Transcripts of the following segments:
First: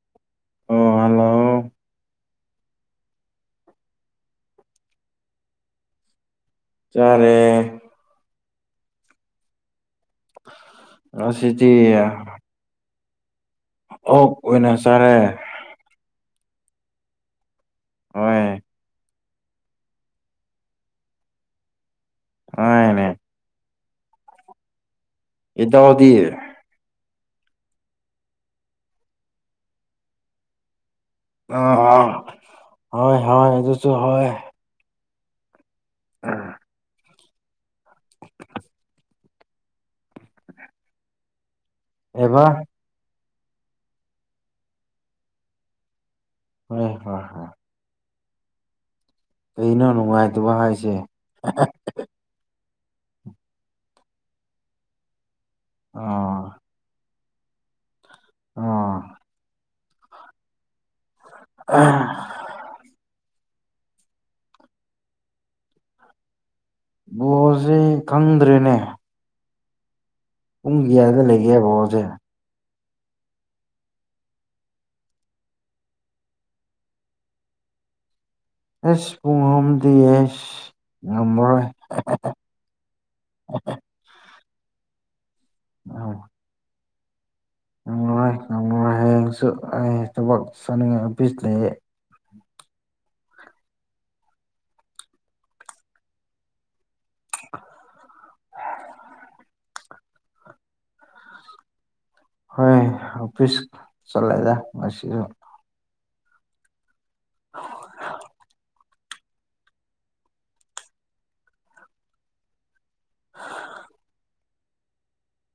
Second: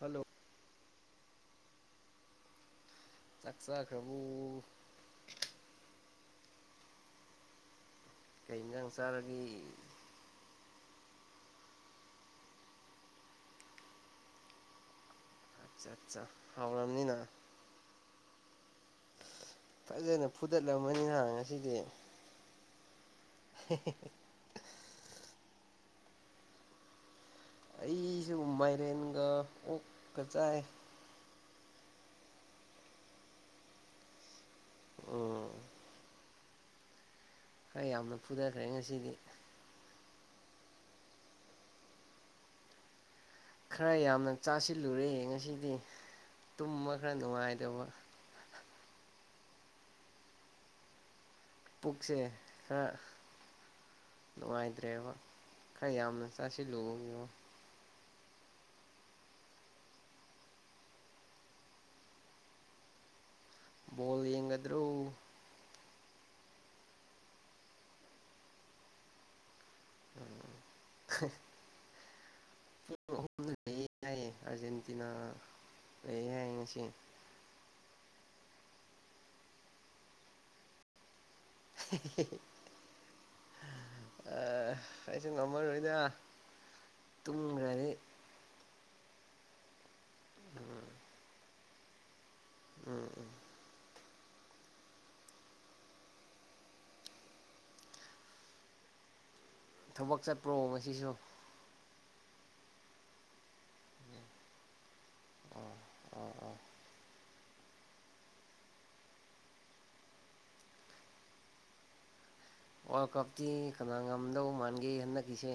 hello ꯑꯣ hello ꯆꯥꯛ ꯆꯥꯈꯔꯕꯣ ꯆꯥꯔꯦ ꯀꯩ ꯏꯟꯖꯥꯡ ꯆꯥꯔꯒꯦ ꯉꯁꯤꯗꯤ ꯑꯣꯛ ꯑꯣꯏꯅ ꯆꯥꯔꯦ ꯑꯠꯆꯥ ꯑꯠꯆꯥ ꯍꯥꯎꯔꯝꯅꯤꯅ ꯍꯣꯏꯅꯦ ꯐꯖꯅ ꯐꯨꯗꯠꯂꯝꯃꯅꯤ ꯍꯥ ꯉꯁꯤꯗꯤ ꯍꯣꯢꯅꯦ [unintelligible] ꯏꯇꯥꯎꯗꯤ ꯑꯩꯁꯨ ꯃꯥꯏꯔꯦꯟꯒ ꯑꯣꯛꯀ ꯆꯥꯏ ꯑ ꯑ ꯍꯣꯢ ꯍꯣꯢ ꯑꯗꯨꯁꯨ ꯍꯥꯎꯢ ꯎꯝ ꯎꯝ ꯈꯔ ꯌꯥꯝꯅ ꯐꯨꯊꯈ꯭ꯔꯦ ꯉꯁꯤꯗꯤ ꯀꯩꯕ ꯈꯔ ꯌꯥꯝꯅ ꯆꯥꯁꯤꯜꯂꯨꯔꯦ ꯉꯁꯤꯗꯤ ꯍꯣꯏ ꯇꯨꯝꯕ ꯈꯔ ꯍꯣꯏ ꯍꯣꯏ ꯅꯨꯡꯉꯥꯏꯇꯕ ꯀꯩꯅꯣ ꯅꯨꯡꯉꯥꯏꯇꯕ ꯍꯥꯏꯁꯦ ꯄꯨꯛꯁꯦ ꯈꯔ ꯅꯨꯡꯉꯥꯏꯇ꯭ꯔꯦꯕ ꯈꯔ ꯌꯥꯝꯅ ꯑꯥ ꯆꯥꯁꯤꯂꯨꯕꯒꯤꯉꯣ ꯑꯥ ꯑꯥ ꯕꯣꯜ ꯌꯦꯡꯒꯗ꯭ꯔꯣ ꯕꯣꯜꯁꯦ ꯈꯪꯗ꯭ꯔꯦꯅꯦ ꯄꯨꯡ ꯀꯌꯥꯗ ꯂꯩꯒꯦ ꯕꯣꯜꯁꯦ ꯑꯔꯖꯦꯟꯇꯤꯅꯥ ꯂꯩ ꯍꯥꯏ ꯉꯥꯁꯤ ꯑꯦꯁ ꯄꯨꯡ ꯑꯍꯨꯝꯗꯤ ꯑꯦꯁ ꯉꯝꯃꯔꯣꯏ ꯑ ꯑꯩꯁꯨ ꯉꯝꯃꯔꯣꯏꯗ ꯑ, ꯇꯨꯝꯈ꯭ꯔꯗꯤ ꯉꯥꯝꯃꯔꯣꯢ ꯍꯌꯦꯡꯁꯨ ꯑꯩ ꯊꯕꯛ ꯆꯠꯅꯤꯡꯉꯥꯏ ꯑꯣꯐꯤꯁ ꯂꯩꯌꯦ ꯎꯝ ꯎꯝ ꯊꯕꯛ ꯆꯠꯄ꯭ꯔꯣ ꯉꯁꯤꯁꯨ ꯍꯣꯏ ꯑꯣꯐꯤꯁ ꯆꯠꯂꯦꯗ ꯉꯁꯤꯁꯨ ꯑꯣ ꯑꯣ ꯑꯣ ꯋꯥꯔꯜ ꯀꯞꯇꯤ ꯀꯅꯥ ꯉꯝꯗꯧ ꯃꯥꯟꯒꯦ ꯍꯟꯗꯛꯀꯤꯁꯦ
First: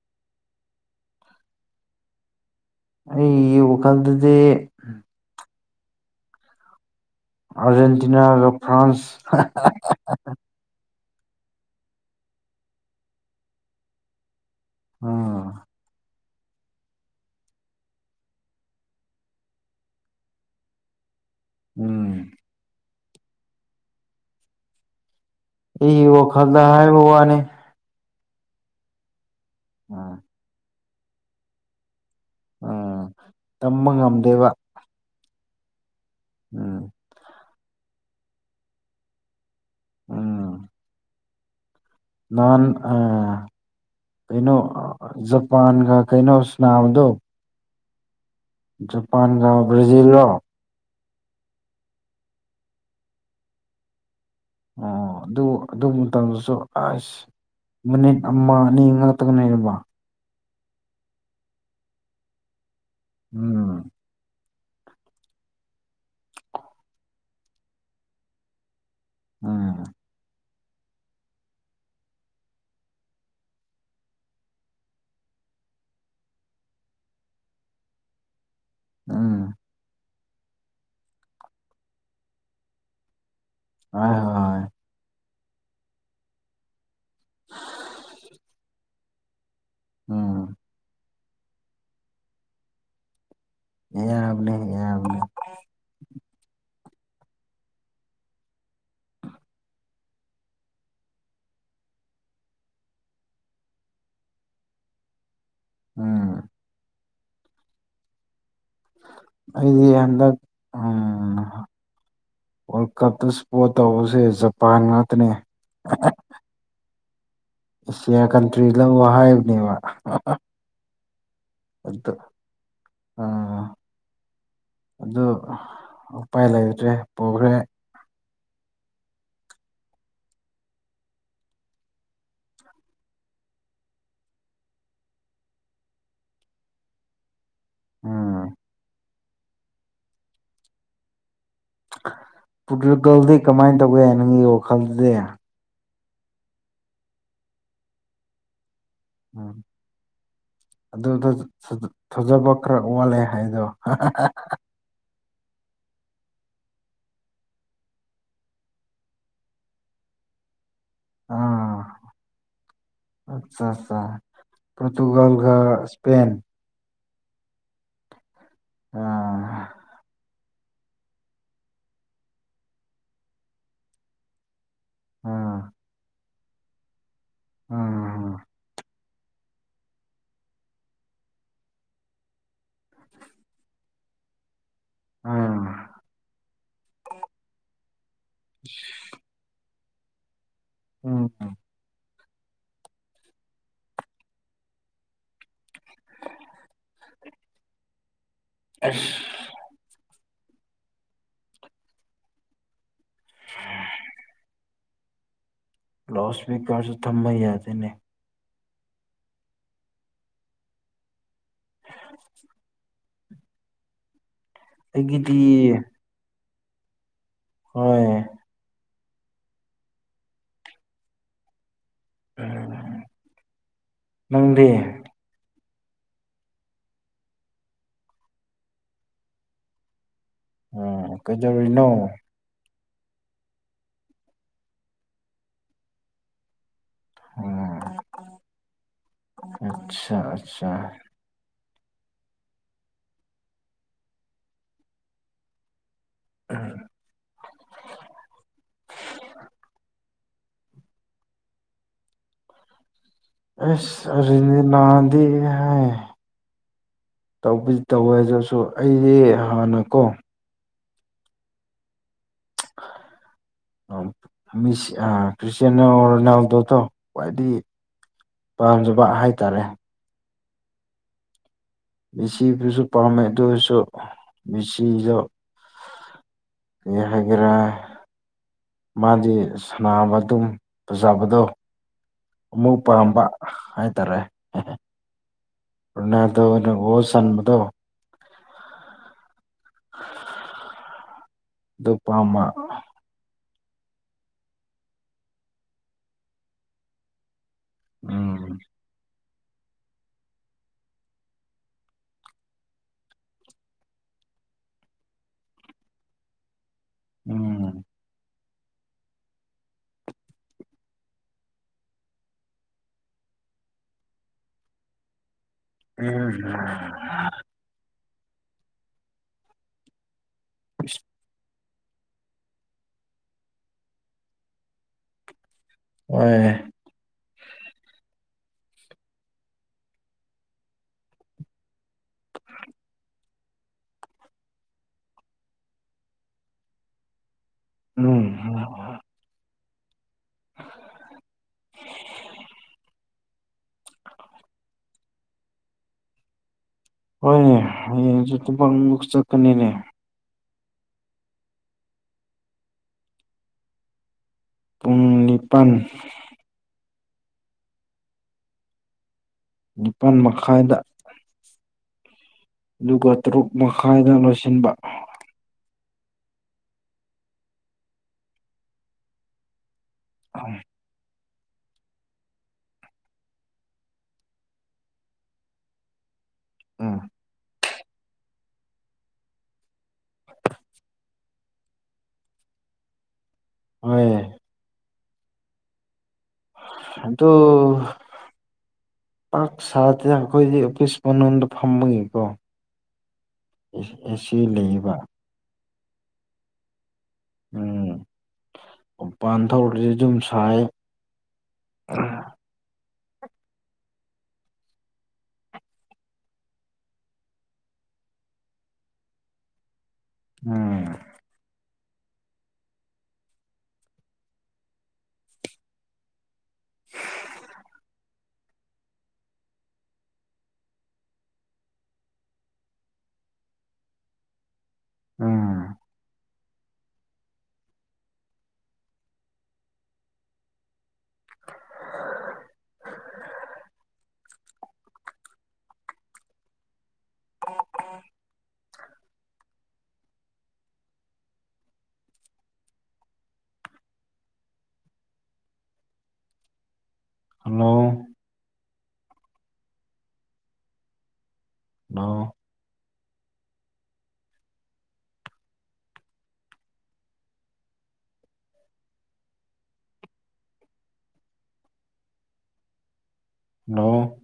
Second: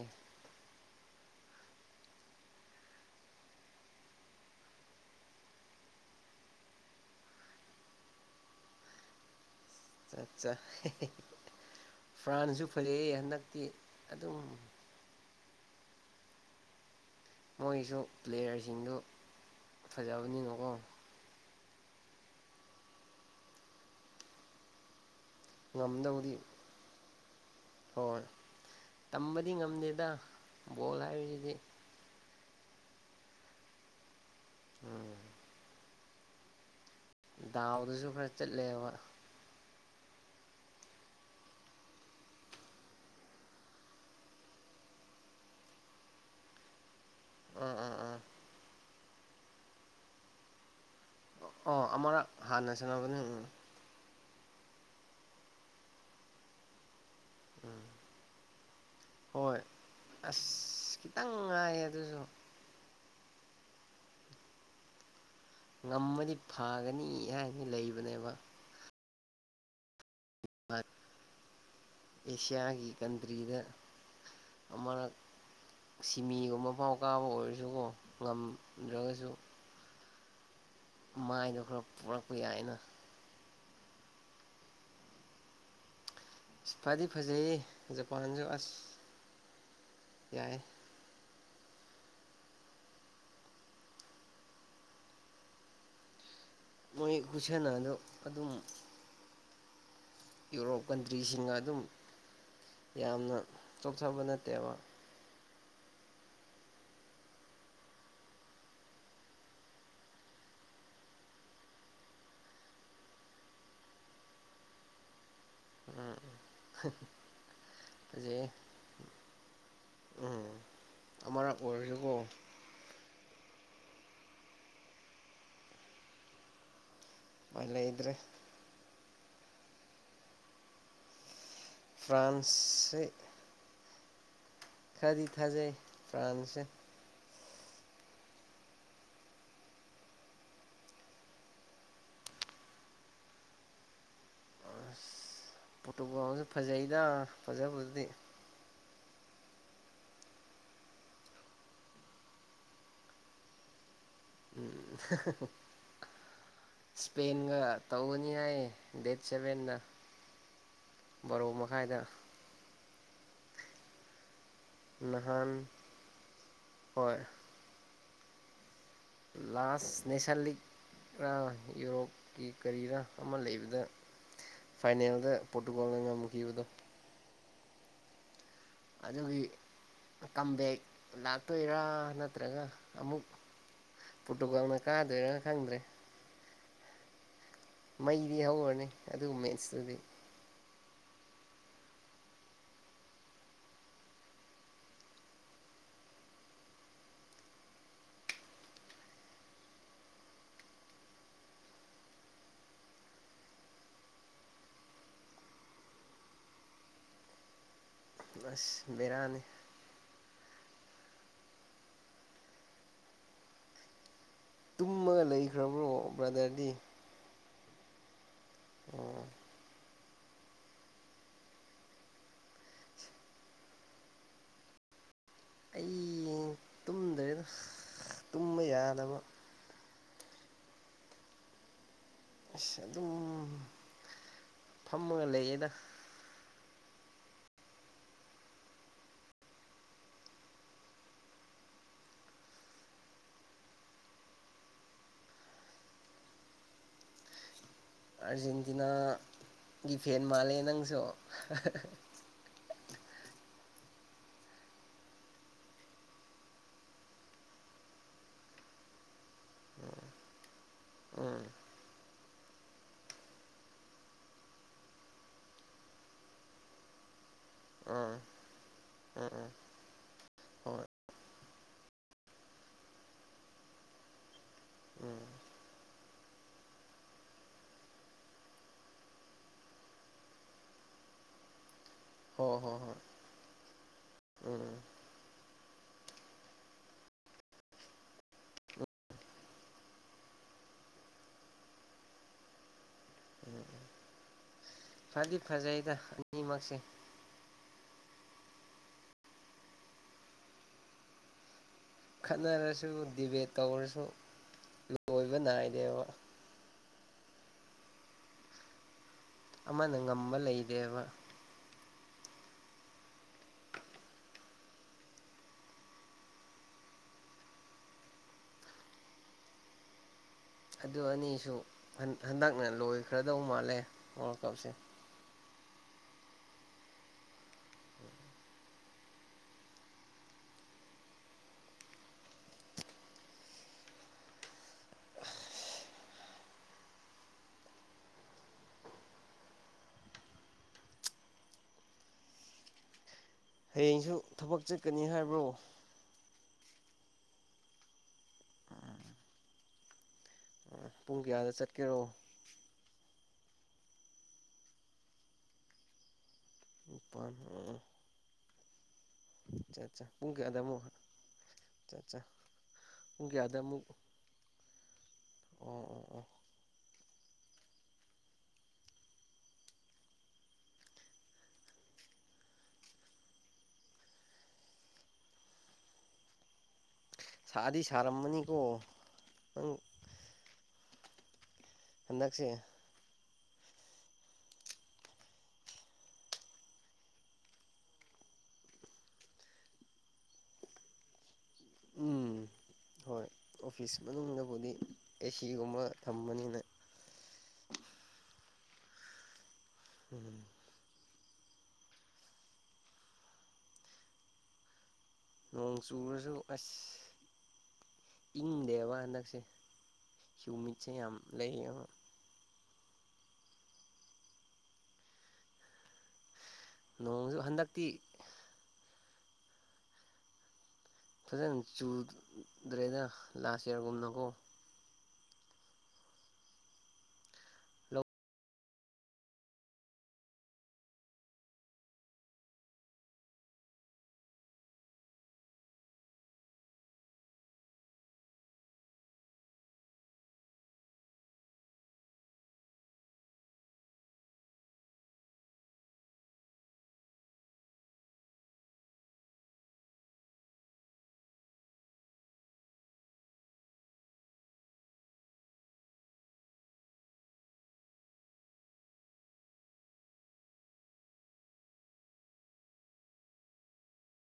ꯑꯩꯒꯤ ꯋꯥꯈꯜꯗꯗꯤ ꯑꯔꯖꯦꯟꯇꯤꯅꯥꯒ ꯐ꯭ꯔꯥꯟꯁ ꯑꯠꯆꯥ ꯆꯥ ꯐ꯭ꯔꯥꯟꯁꯨ ꯐꯩꯌꯦ ꯍꯟꯗꯛꯇꯤ ꯑꯗꯨꯝ ꯎꯝ ꯃꯣꯏꯁꯨ ꯄ꯭ꯂꯦꯌꯔꯁꯤꯡꯗꯨ ꯐꯖꯕꯅꯤꯅꯀꯣ ꯎꯝ ꯑꯩꯒꯤ ꯉꯝꯗꯧꯗꯤ ꯋꯥꯈꯜꯗ ꯍꯥꯏꯕ ꯋꯥꯅꯦ ꯍꯣꯏ ꯇꯝꯕꯗꯤ ꯉꯝꯗꯦꯗ ꯎꯝ ꯕꯣꯜ ꯍꯥꯏꯕꯁꯤꯗꯤ ꯎꯝ ꯇꯝꯕ ꯉꯝꯗꯦꯕ ꯎꯝ ꯎꯝ ꯗꯥꯎꯗꯁꯨ ꯈꯔ ꯆꯠꯂꯦꯕ ꯎꯝ ꯅꯥꯟ ꯑ ꯀꯩꯅꯣ ꯖꯄꯥꯟꯒ ꯀꯩꯅꯣ ꯁꯥꯅꯥꯕꯗꯣ ꯎꯝ ꯎꯝ ꯎꯝ ꯖꯄꯥꯟꯒꯥ ꯕ꯭ꯔꯥꯖꯤꯜꯂꯣ ꯑꫭ ꯑꯃꯔꯛ ꯍꯥꯟꯅ ꯁꯟꯅꯕꯅꯦ ꯎꯝ ꯑꯣ ꯑꯗꯨ ꯑꯗꯨ ꯃꯇꯝꯗꯁꯨ ꯑꯁ ꯃꯤꯅꯤꯠ ꯑꯃ ꯑꯅꯤ ꯍꯣꯏ ꯉꯥꯛꯇꯒꯅꯦꯕ ꯑꯁ ꯈꯤꯇꯪ ꯉꯥꯏꯌꯦ ꯑꯗꯨꯁꯨ ꯎꯝ ꯉꯝꯃꯗꯤ ꯐꯒꯅꯤ ꯍꯥꯏꯅ ꯂꯩꯕꯅꯦꯕ ꯎꯝ ꯃꯥ ꯑꯦꯁꯤꯌꯥꯒꯤ ꯀꯟꯇ꯭ꯔꯤꯗ ꯑꯃꯔꯛ ꯁꯤꯃꯤꯒꯨꯝꯕ ꯐꯥꯎ ꯀꯥꯕ ꯑꯣꯏꯔꯁꯨꯀꯣ ꯉꯝ ꯗꯔꯒꯁꯨ ꯎꯝ ꯃꯥꯏꯗꯣ ꯈꯔ ꯄꯣꯔꯛꯄ ꯌꯥꯏꯅ [unintelligible] ꯑꯁ ꯐꯗꯤ ꯐꯖꯩꯌꯦ ꯖꯄꯥꯟꯁꯨ ꯑꯁ ꯎꯝ ꯌꯥꯏ ꯌꯥꯕꯅꯦ ꯌꯥꯕꯅꯦ ꯃꯣꯏ ꯈꯨꯁꯟꯅꯗꯣ ꯑꯗꯨꯝ ꯌꯨꯔꯣꯞ ꯀꯟꯇ꯭ꯔꯤꯁꯤꯡꯒ ꯑꯗꯨꯝ ꯌꯥꯝꯅ ꯆꯣꯛꯊꯕ ꯅꯠꯇꯦꯕ ꯎꯝ ꯑꯩꯗꯤ ꯍꯟꯗꯛ ꯎꯝ ꯋꯥꯔꯜ ꯀꯞꯇ ꯁꯄꯣꯔꯠ ꯇꯧꯕꯁꯦ ꯖꯄꯥꯟ ꯉꯥꯛꯇꯅꯦ ꯎꯝ [unintelligible] ꯑꯦꯁꯤꯌꯥ ꯐꯖꯩꯌꯦ ꯀꯟꯇ꯭ꯔꯤ ꯂꯧꯕ ꯍꯥꯏꯕꯅꯦꯕ ꯎꯝ ꯑꯃꯔꯛ ꯑꯣꯏꯔꯁꯨꯀꯣ ꯑꯗꯨ ꯑꯥ ꯑꯗꯨ ꯎꯄꯥꯏ ꯂꯩꯇ꯭ꯔꯦ ꯄꯨꯈ꯭ꯔꯦ ꯎꯄꯥꯏ ꯂꯩꯇ꯭ꯔꯦ ꯐ꯭ꯔꯥꯟꯁꯤ ꯈꯔꯗꯤ ꯊꯥꯖꯩ ꯐ꯭ꯔꯥꯟꯁꯦ ꯎꯝ ꯄꯨꯇꯨꯒꯜꯗꯤ ꯀꯃꯥꯏ ꯇꯧꯒꯦ ꯅꯪꯒꯤ ꯋꯥꯈꯜꯗꯗꯤ ꯄꯣꯔꯇꯨꯒꯜꯁꯨ ꯐꯖꯩꯗ ꯐꯖꯕꯕꯨꯗꯤ ꯎꯝ ꯑꯗꯨꯗ ꯊꯖꯕ ꯈꯔ ꯋꯥꯠꯂꯦ ꯍꯥꯏꯗꯣ [unintelligible] ꯏꯁꯄꯦꯟꯒ ꯇꯧꯒꯅꯤ ꯍꯥꯏꯌꯦ ꯗꯦꯠ ꯁꯦꯚꯦꯟꯗ ꯕꯥꯔꯣ ꯃꯈꯥꯏꯗ ꯑꯆꯥ ꯆꯥ ꯅꯍꯥꯟ ꯄꯣꯇꯨꯒꯜꯒ ꯏꯁꯄꯦꯟ ꯍꯣꯏ [unintelligible] ꯂꯥꯁ ꯅꯦꯁꯟ ꯂꯤꯒ ꯔ ꯌꯨꯔꯣꯞꯀꯤ ꯀꯔꯤꯔꯥ ꯑꯃ ꯂꯩꯕꯗ ꯐꯥꯏꯅꯦꯜꯗ ꯑꯥ ꯄꯣꯔꯇꯨꯒꯜꯅ ꯉꯝꯈꯤꯕꯗꯣ [unintelligible] ꯑꯗꯨꯒꯤ ꯀꯝꯕꯦꯛ ꯂꯥꯛꯇꯣꯏꯔꯥ ꯅꯠꯇ꯭ꯔꯒ ꯑꯃꯨꯛ ꯄꯣꯔꯇꯨꯒꯜꯅ ꯀꯥꯗꯣꯏꯔꯥ ꯑꯥ ꯈꯪꯗ꯭ꯔꯦ ꯃꯩꯗꯤ ꯍꯧꯔꯅꯤ ꯑꯗꯨ ꯃꯦꯠꯁꯇꯨꯗꯤ [unintelligible] [inaudible] ꯑꯁ ꯂꯥꯎꯠ ꯏꯁꯄꯤꯀꯔꯁꯨ ꯊꯝꯕ ꯌꯥꯗꯦꯅꯦ ꯑꯁ ꯕꯦꯔꯥꯅꯦ ꯇꯨꯝꯃꯒ ꯑꯩꯒꯤꯗꯤ ꯂꯩꯈ꯭ꯔꯕ꯭ꯔꯣ ꯕ꯭ꯔꯗꯔꯗꯤ ꯍꯣꯏ [unintelligible] ꯅꯪꯗꯤ ꯑꯩ ꯗ꯭ꯔꯦꯗ ꯇꯨꯝꯕ ꯌꯥꯗꯕ ꯎꯝ ꯀꯩꯗꯧꯔꯤꯅꯣ ꯑꯗꯨꯝ ꯐꯝꯃꯒ ꯂꯩꯌꯦꯗ ꯑꯣ ꯑꯁꯥ ꯑꯁꯥ [unintelligible] ꯑꯥꯔꯖꯦꯟꯇꯤꯅꯥꯒꯤ ꯐꯦꯟ ꯃꯥꯜꯂꯦ ꯅꯪꯁꯨ ꯑꯦꯁ ꯑꯥꯔꯖꯦꯟꯇꯤꯅꯥꯗꯤ ꯍꯥꯏ ꯇꯧꯕꯨꯗꯤ ꯇꯧꯋꯦ ꯑꯗꯨꯁꯨ ꯑꯩꯗꯤ ꯍꯥꯟꯅꯀꯣ ꯎꯝ [unintelligible] ꯑꯥ ꯃꯤ ꯑꯥ ꯀ꯭ꯔꯤꯁꯇꯌꯥꯅꯣ ꯔꯣꯅꯥꯜꯗꯣꯗꯣ ꯈ꯭ꯋꯥꯏꯗꯒꯤ ꯎꯝ ꯄꯥꯝꯖꯕ ꯎꯝ ꯎꯝ ꯍꯥꯏꯇꯥꯔꯦ ꯍꯣꯏ ꯃꯦꯁꯤꯗꯨꯁꯨ ꯄꯥꯝꯃꯦ ꯑꯗꯨ ꯑꯣꯏꯔꯁꯨ ꯃꯦꯁꯤꯗꯣ ꯎꯝ ꯀꯔꯤ ꯍꯥꯏꯒꯦꯔꯥ ꯃꯥꯗꯤ ꯁꯥꯟꯅꯕ ꯑꯗꯨꯝ ꯐꯖꯕꯗꯣ ꯍꯣꯏ ꯑꯃꯨꯛ ꯍꯣꯏ ꯍꯣꯏ ꯄꯥꯝꯕ ꯍꯥꯏꯇꯥꯔꯦ ꯎꯝ ꯔꯣꯅꯥꯜꯗꯣ ꯅꯥ ꯒꯣꯜ ꯆꯟꯕꯗꯣ ꯎꯝ ꯑꯗꯨ ꯄꯥꯝꯃ ꯎꯝ ꯐꯗꯤ ꯐꯖꯩꯌꯦꯗ ꯑꯅꯤꯃꯛꯁꯦ ꯎꯝ ꯈꯠꯅꯔꯁꯨ ꯗꯤꯕꯦꯠ ꯇꯧꯔꯁꯨ ꯂꯣꯏꯕ ꯅꯥꯏꯗꯦꯕ ꯎꯝ ꯑꯃꯅ ꯉꯝꯕ ꯂꯩꯇꯦꯕ ꯎꯝ [unintelligible] ꯑꯗꯨ ꯑꯅꯤꯁꯨ ꯍꯟ ꯍꯟꯗꯛꯅ ꯂꯣꯏꯈ꯭ꯔꯗꯧ ꯃꯥꯜꯂꯦ ꯋꯥꯔꯜ ꯀꯞꯁꯦ ꯑꯣꯏ [unintelligible] ꯎꯝ [unintelligible] ꯍꯌꯦꯡꯁꯨ ꯊꯕꯛ ꯆꯠꯀꯅꯤ ꯍꯥꯏꯕ꯭ꯔꯣ ꯍꯣꯏꯅꯦ ꯍꯌꯦꯡꯁꯨ ꯊꯕꯛ ꯑꯃꯨꯛ ꯆꯠꯀꯅꯤꯅꯦ ꯄꯨꯡ ꯀꯌꯥꯗ ꯆꯠꯀꯦꯔꯣ ꯄꯨꯡ ꯅꯤꯄꯥꯟ ꯄꯝꯃꯦ [unintelligible] ꯆꯥ ꯆꯥ ꯅꯤꯄꯥꯜ ꯄꯨꯡ ꯀꯌꯥꯗꯥ ꯃꯈꯥꯏꯗ ꯃꯨꯛ ꯆꯥ ꯆꯥ ꯑꯗꯨꯒ ꯄꯨꯡ ꯇꯔꯨꯛ ꯀꯌꯥꯗ ꯑꯃꯨꯛ ꯃꯈꯥꯏꯗ ꯂꯣꯏꯁꯤꯟꯕ ꯑꯣ ꯑꯣ ꯑꯣ ꯑꯍꯝ ꯎꯝ ꯁꯥꯗꯤ ꯁꯥꯔꯝꯃꯅꯤꯀꯣ ꯅꯪ ꯍꯟꯗꯛꯁꯦ ꯍꯣꯏ ꯑꯗꯣ ꯄꯥꯛ ꯁꯥꯗꯦꯅ ꯑꯩꯈꯣꯏꯗꯤ ꯑꯣꯐꯤꯁ ꯃꯅꯨꯡꯗ ꯐꯝꯕꯒꯤꯀꯣ ꯎꯝ ꯍꯣꯏ ꯑꯣꯐꯤꯁ ꯑꯦꯁꯤ ꯃꯅꯨꯡꯗꯕꯨꯗꯤ ꯂꯩꯌꯦꯕ ꯑꯦꯁꯤꯒꯨꯝꯕ ꯊꯝꯕꯅꯤꯅ ꯎꯝ ꯃꯄꯥꯟ ꯊꯣꯛꯔꯗꯤ ꯑꯗꯨꯨꯝ ꯎꯝ ꯁꯥꯏꯌꯦ ꯅꯣꯡ ꯆꯨꯔꯁꯨ ꯑꯁ ꯏꯪꯗꯦꯕ ꯍꯟꯗꯛꯁꯦ ꯎꯝ ꯆꯨꯏꯃꯤꯠꯁꯦ ꯌꯥꯝ ꯂꯩꯌꯦꯕ ꯅꯣꯡꯁꯨ ꯍꯟꯗꯛꯇꯤ ꯐꯖꯅ ꯆꯨꯗ꯭ꯔꯦꯗ ꯂꯥꯁ ꯌꯥꯔꯒꯨꯝꯅꯀꯣ ꯎꯝ ꯂꯧ [unintelligible] [unintelligible] ꯍꯜꯂꯣ ꯍꯜꯂꯣ ꯍꯜꯂꯣ